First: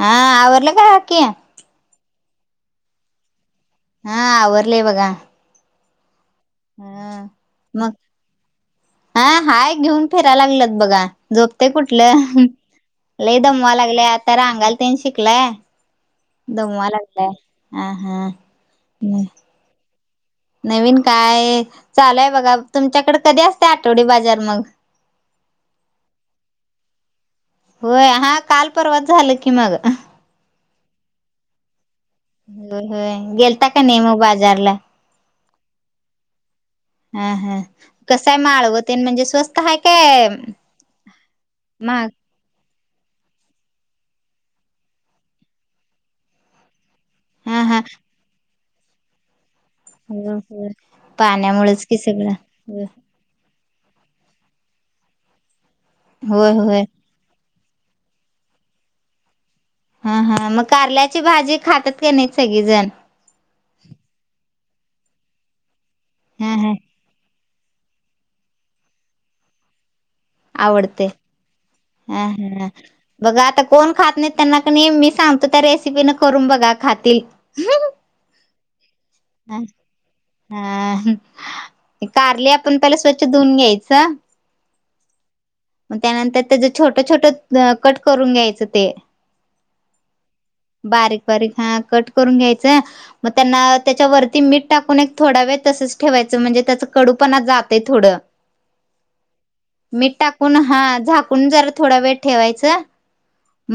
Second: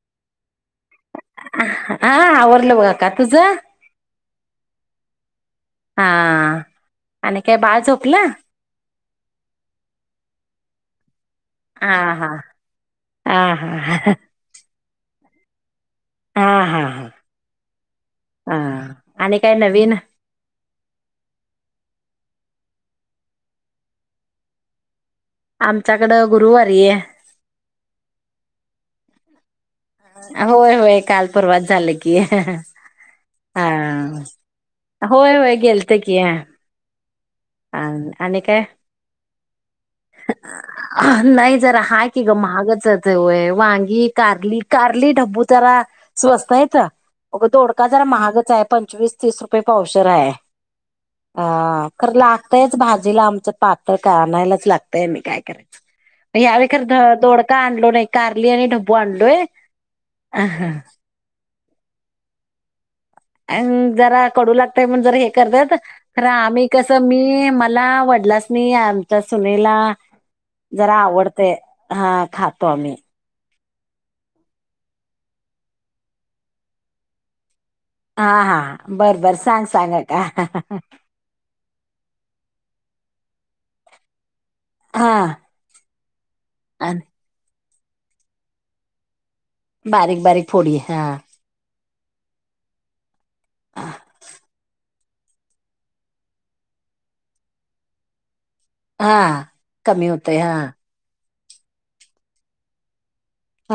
हा आवरल का काकी हा आवरलं बघ अक्का तुझं हा आवरले बघा हा हा आणि काय बाळ मग झोपलं हा हाय घेऊन फिरायला लागल्यात बघा झोपते हा कुठलं हा लइ हा दमवा हा लागले आता रांगाला तीनशे कला हा हा हा हा हा आणि काय नवीन नवीन काय चालूय बघा तुमच्याकडे कधी असते आठवडी बाजार मग आमच्याकडं गुरुवारी आहे होय हा काल परवा झालं की मग होय होय काल परवा झाले होय होय गेलता का ने मग बाजारला गे लत किय हा हा कसय माळवते म्हणजे स्वस्त आहे काय मग वय वांगी कारली कारली ढब्बू जरा स्वस्त आहेेत अग हा हा तोडका जरा महागच आहे पंचवीस तीस पावषर आहे हो हो अ पाण्यामुळेच कि खर सगळं लागतयच भाजीला आमच पाक त का आणयलाच लागतय मी काय कराय होय या एकर होय द दोड का आणलो नाही कारली आणि ढबू आणलोय. हा हा मग कारल्याची भाजी खातात का नाहीत सगळी जण ते पण जर हे करतात. खर हा आम्ही हा कसं मी म मला आवडलास मी आमच्या सुनेला जरा आवडते हा खातो आम्ही बघा आता कोण खात नाही त्यांना कनी मी सांगतो त्या रेसिपी न करून बघा खातील. हा हा बर बर सांग सांग का हा पहिलं स्वच्छ धुवून घ्यायच. हा म त्यानंतर त्याज अन छोटं छोटं ग कट करून घ्यायचं ते बारीक बारीक फोडी हा बारीक बारीक हा कट करून घ्यायचंय. मग त्यांना त्याच्यावरती मीठ टाकून एक थोडा वेळ तसच ठेवायचं म्हणजे त्याच कडू पण जातय थोडं हा, कमी होतय. पुन हा झाक कण जरा थोडा वेळ ठेवायचं.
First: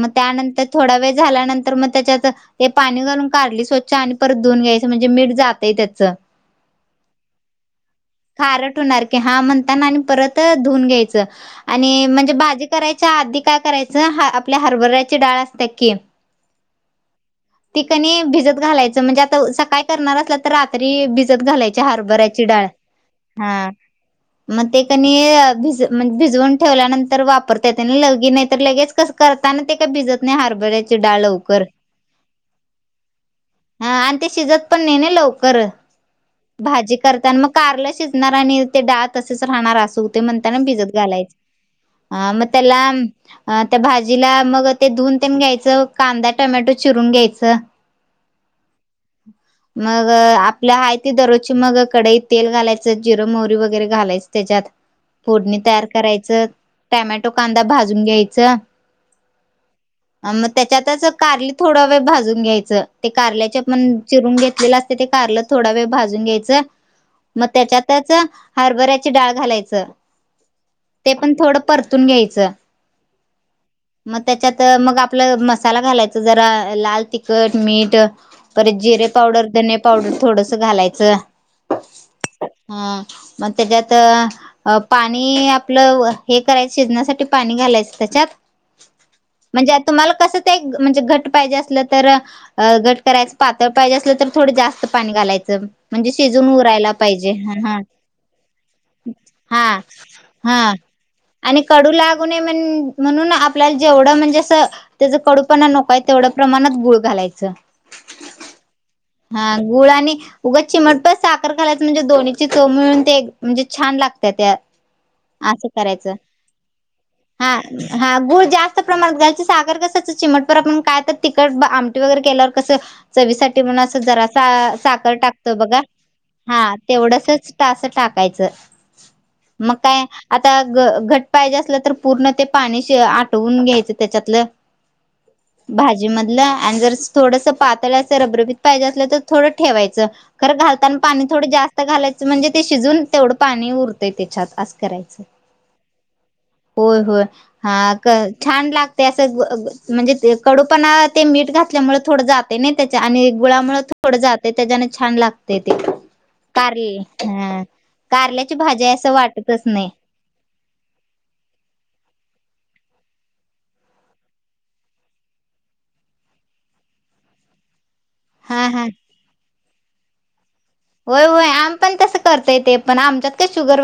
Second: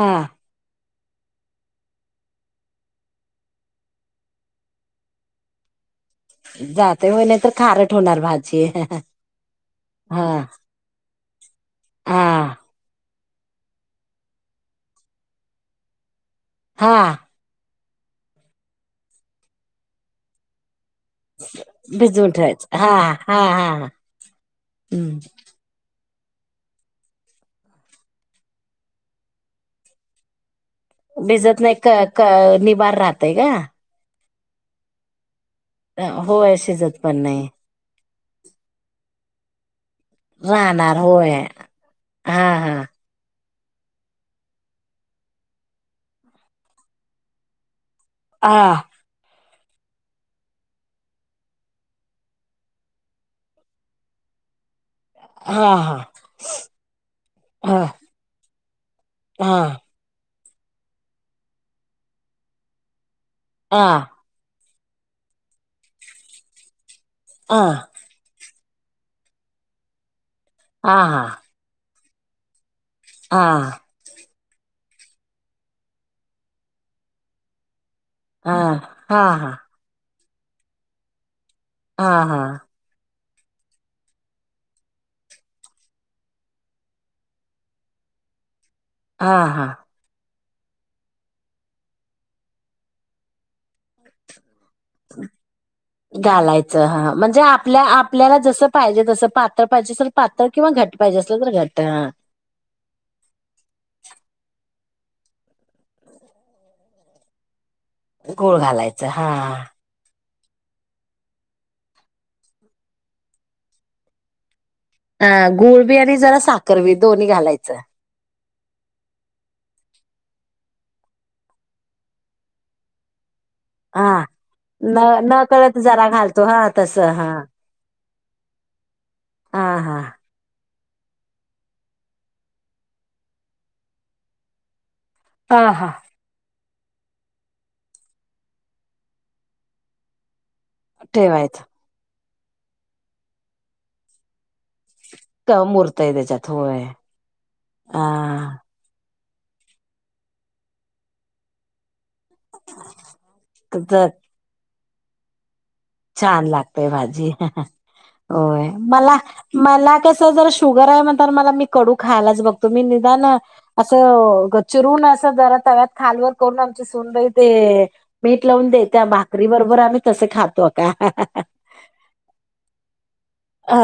म त्यानंतर थोडा वेळ झाल्यानंतर मग त्याच्यात ते पाणी घालून कारली स्वच्छ आणि परत धुऊून घ्यायचं म्हणजे मीठ जातय त्याचं. जातंय होय, नाही तर खारट होणार भाजी खारट होणार हा त आणि अ म्हणजे हा भाजी कराय च्या आधी काय करायचं हा आपली हरभऱ्याची डाळ असते की, हा ती कणी भिजत घालायचं म्हणजे आता सकाळी करणार असला तर रात त्री भिजत घालायची भिजवून हरभऱ्याची डाळ ठेवायचं हा हा म ते कनी हम्म अ भिज मग भिजवून ठेवल्यानंतर वापरता येते न लगे नाही तर लगेच कसं करताना ते काय भिजत नाही हरबरे भिजत नाही क का निबार राहतय का? हा आणि ते शिजत पण नेणे लव कर होय भाजी शिजत पण करतान म नाही कारलं शिजणार आणि ते डाळ तसेच राहणार असू ते म्हणताना भिजत राहणार होय घालायचं. हा, मतेला अ त्या भाजीला मग ते धुन तेन घ्यायचं कांदा टमॅटो चिरून घ्यायचं. हा. मग आपल्या हाय ती दररोजची मग कडईत तेल घालायचं जिरं मोहरी वगैरे घालायचं त्याच्यात फोडणी हा तयार करायचं, टमॅटो कांदा हा भाजून घ्यायचं. हा आण म त्याच्यातच कारली थोडा वेळ भाजून घ्यायचं. ते कारल्याचे हा पण हा चिरून घेतलेलं अस ते कारलं थोडा वेळ भाजून घ्यायचं. म हा त्याच्यातच हरभऱ्याची डाळ घालायचं. हा ते पण हा थोडं पर तून घ्यायचं. हा. मग त्याच्यात मग आपलं मसाला घालायचं जरा लाल तिखट, मीठ. परत जिरे हा पावडर धने पावड थोडसं घालायचं. हा हा. ह मग, त्याच्यात पाणी आपलं हे करायच शिजण्यासाठी पाणी घालायचं त्याच्यात हा हा म्हणजे आता तुम्हाला कस? एक म्हणजे घट पाहिजे असलं, तर घट करायचं पातळ पाहिजे असलं तर थोड जास्त पाणी घालायचं म्हणजे शिजून घालायच उरायला ह पाहिजे म्हणजे हा आपल्या आपल्याला जस पाहिजे तस पातळ हा पाहिजे पात हा आणि कडू लागू नये म्हण म्हणून आपल्याला जेवढं म्हणजे अस [unintelligible] त्याच कडूपणा नकोय तेवढ्या प्रमाणात गुळ घालायचं गुळ घालायचं हा, गुळा आणि उगा चिमटपण साखर घालायचं म्हणजे दोन्हीची चव मिळून ते म्हणजे छान लागतय त्या हं असं गुळ बी करायचं आणि जरा साखर बी दोन्ही हा घालायचं हा गुळ जास्त प्रमाणात घ्याची साखर कस चिमटपर आपण काय तर तिकट आमटी वगैरे केल्यावर कसं चवी साठी म्हणून हा जरा न साखर न टाकतो कळत बघा जरा घालतो हा तस तेवढच अस टाक कायचं हा मग हा काय, आता घट्ट पाहिजे असलं तर पूर्ण ते पाणी आठवून घ्यायचं त्याच्यातलं हा हा भाजीमधलं आणि जर थोडसं पातळचं रबरबीत पाहिजे असलं तर थोडं ठेवायचं खरं घालताना पाणी थोडं ठेवायचं जास्त घालायच म्हणजे ते शिजून तेवढं पाणी उरतंय त्याच्यात करायचं, क मुरतय त्याच्यात होय होय हा छान लाग म्हणजे अस म्हणजे कडूपणा ते मीठ घातल्यामुळे थोडं जाताना त्याच्या गुळामुळं तर थोड जातय त्याज्या छान लाग छान लागतय भाजी कारल्याची होय भाजी असं मला वाटतच नाही मला कस जर शुगर आहे म्हणतान मला मी कडू खायलाच बघते तुम्ही निदान असं ग चिरून असं जरा तव्यात खालवर करून आमची सूनबाई दे मीठ हा लावून दे हा त्या भाकरीबर वर आम्ही तसे खातो होय होय आमी पण तसं करतोय ते पण आमच्या ह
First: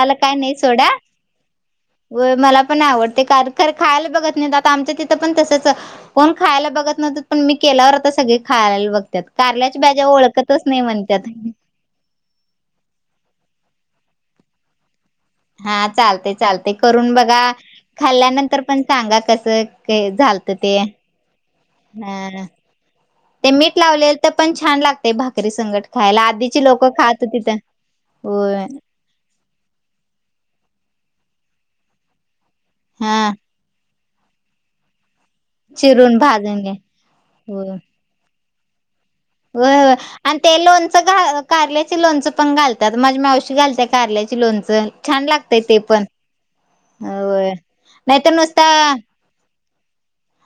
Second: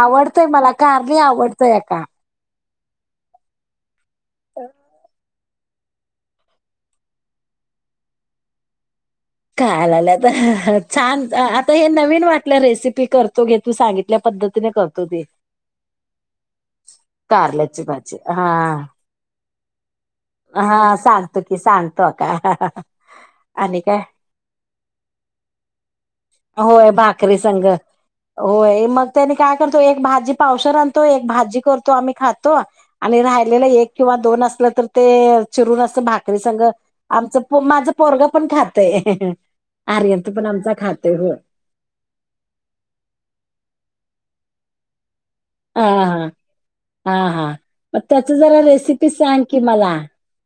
आवडतय मला कारली आवडतय काम होय मला पण आवडतय कर खायला बघत नाही आता आमच्या तिथं पण तस [unintelligible] कोण खायला बघत नव्हतं पण मी केल्यावर तर सगळे खायला बघ कारल्याची खायला भाज्या ओळखतच आता नाही म्हण छान आता हे नवीन वाटल्या रेसिपी करतो. [unintelligible] तू सांगितल्या पद्धतीने कर. हा चालतय, चालतय करून बघा कारल्याची भाजी हा खाल्ल्यानंतर पण सांगा कसं! कय झालतं ते. ते सांगतो का ह ते मीठ आणि काय लावले तर पण छान लागतेय भाकरी संगट खायला आधीची लोक होय खात भाकरी होती तर संघ ‌होय- पावसेर आणतो एक भाजी करतो आम्ही खा- तो आणि हा राहिलेला एक- किंवा दोन असलं तर? ते अं- चिरून असं भाकरी संग भाजून घे आमच होय माझ पोरगं - पण खातय. होय हो आर्यंत आणि पण ते आमचा लोणचं खातोय हो घा कारल्याची लोणचं पण घालतात. माझी मावशी घालत्या कारल्याची लोण - - च. हा हा हा हा होय मग त्याच नाहीतर जरा नुसता रेसिपी सांग की मला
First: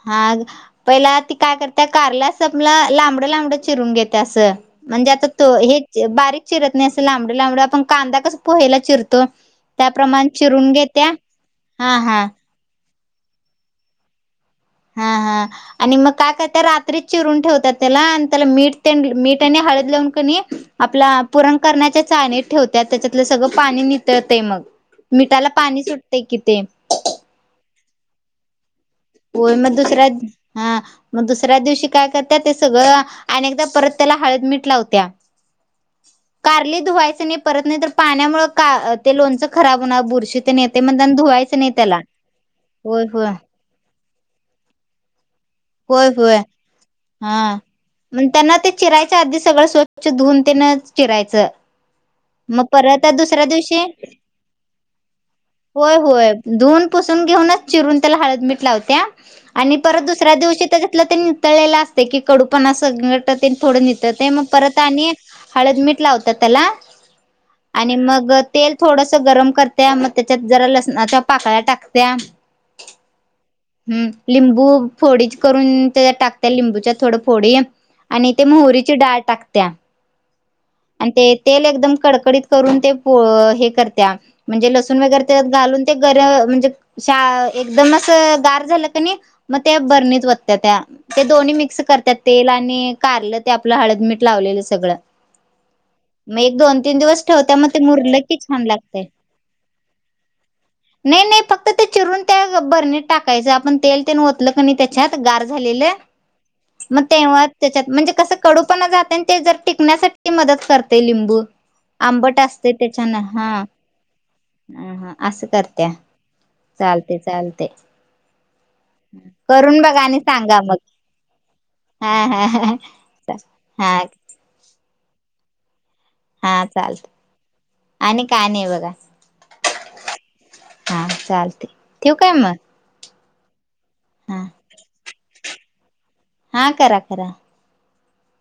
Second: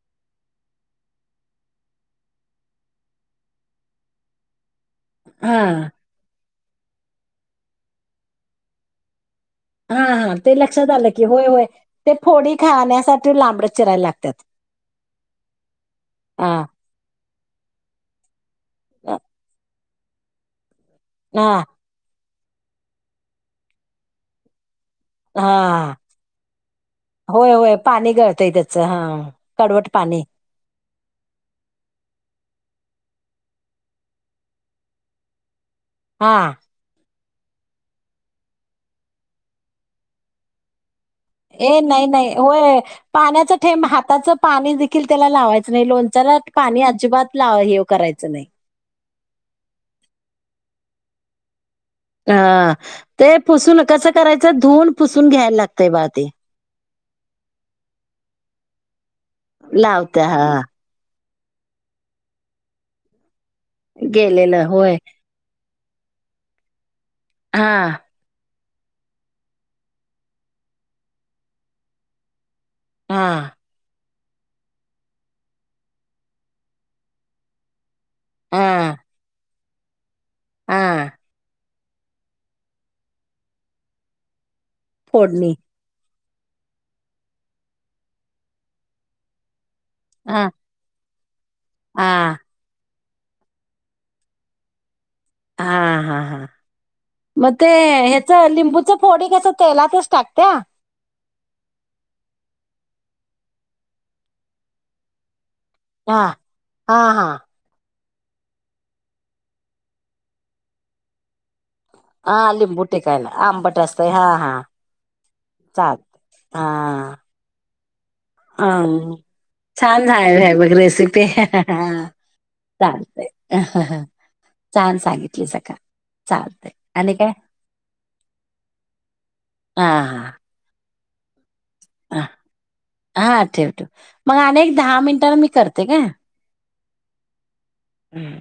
हा पहिला ती काय करत्या कारला संबल लांबडं लांबडं चिरून घेत्या असं. म्हणजे आता तो हां, हेच बारीक चिरत नाही असं लांबड लांबड आपण कांदा कसं पोह्याला चिरतो हा, त्याप्रमाण हा. ते चिरून लक्षात घेत्या आलं की होय होय हा ते हा फोडी खा याला त्यासाठी लांबड चिरायला लागत्यात. हां हां आणि मग काय करते रात्री चिरून ठेवत्यात त्याला अन आणि त्याला मीठ ते मीठ आणि हळद लावून कनी आपला पुरण हां, करण्याच्या चाळणीत ठेवत्यात. तेच्यातल सगळं पाणी नितळतय मग. मिठाला पाणी हा. सुटतय कि ते व्हय व्हय पाणी गळतंय त्येच होय मग दुसऱ्या. हां मग दुसऱ्या दिवशी काय कर त्यात ते सगळं. आणि एकदा परत त्याला हळद मठ लावतीया. हां. कारली धुवायचेनी परत नाही तर पाण्यामुळे का ते लोणचं खराब होणार बुरशी तेन येतय म्हणून. ए नाई नाई. व्हय होय पाण्याचा थेंब हात त्याच पाणी देखील त्येला व्हय व्हय. हां लाव हे मग करायचं नाही. त्यांना ते चिरायच्या आधी सगळं स्वच्छ धुवून त्येन- चिरायचं. मग हां. परत ते दुसऱ्या पुसून दिवशी कसं करायचं? धुवून पुसून घ्यायला लागतंय व्हय बघा ते. व्हय. धुून पुसून घेऊनच चिरून त्याला हळद मीठ लावतीया आणि परत दुस लावत्या दुसऱ्या हां. दिवशी त्याच्याजतलं ते- - तळलेल असतयं की कडूपणा संगट - - तेल थोडं नितळतय मग गेलेलं परत होय. आणि हळद मिट लावत्यात त्याला - - हां, आणि मग - - तेल थोडस गरम करत्या मग त्याच्यात जरा लसणाच्या पाकळ्या टाकत्या. हा. हम् लिंबू - - फोडी करून त्या टाकत्या लिंबूच्या थोड फोडी- - आणि ते मोहरीची हां, डाळ टाकत त्या् हां. आणि ते तेल एकदम कडकडीत करून ते हे करत्या म्हणजे लसून वगरे फोडणी. घालून ते एकदम असं गार झालं कि नाही त्या बर्नीत हां. वत्यात त्या ते दोन्ही मिक्स हा करतात तेल आणि कारलं ते आपलं हळदमीीठ लावलेलं सगळं हा हा हा मग एक दोन तीन दिवस मग ठेवत्या ते मुरलं की ह्याचं छान लिंबूच लागतंय. फोडी कसं तेलातच टाकत्या नाही नाही फक्त ते चिरून त्या भरणीत टाकायच आप तेल तेन ओतल कनी तेच्यात झालेले हा हा मग हा तेव्हा तेच्यात कस कडूपणा जात ते जर टिकण्यासाठी कती मदत करते लिंबू आंबट हा असते लिंबू त्याच्यान टिकायला हा आंबट असतंय हा हा ह असं करत्या चाल चालते चालते ह करून बघा छान आणि झालय सांगा बघ मग रेसिपी हा हा हा चाल हा छान सांगितले सगळ का हा चालत आणि का नाही बघा हा हा हां चालते ठेऊ हा काय मग हा ठेव ठेव. मग हा अनेक एक दहा मिनिट. नंतर मी करते काय? हा करा करा. हम्म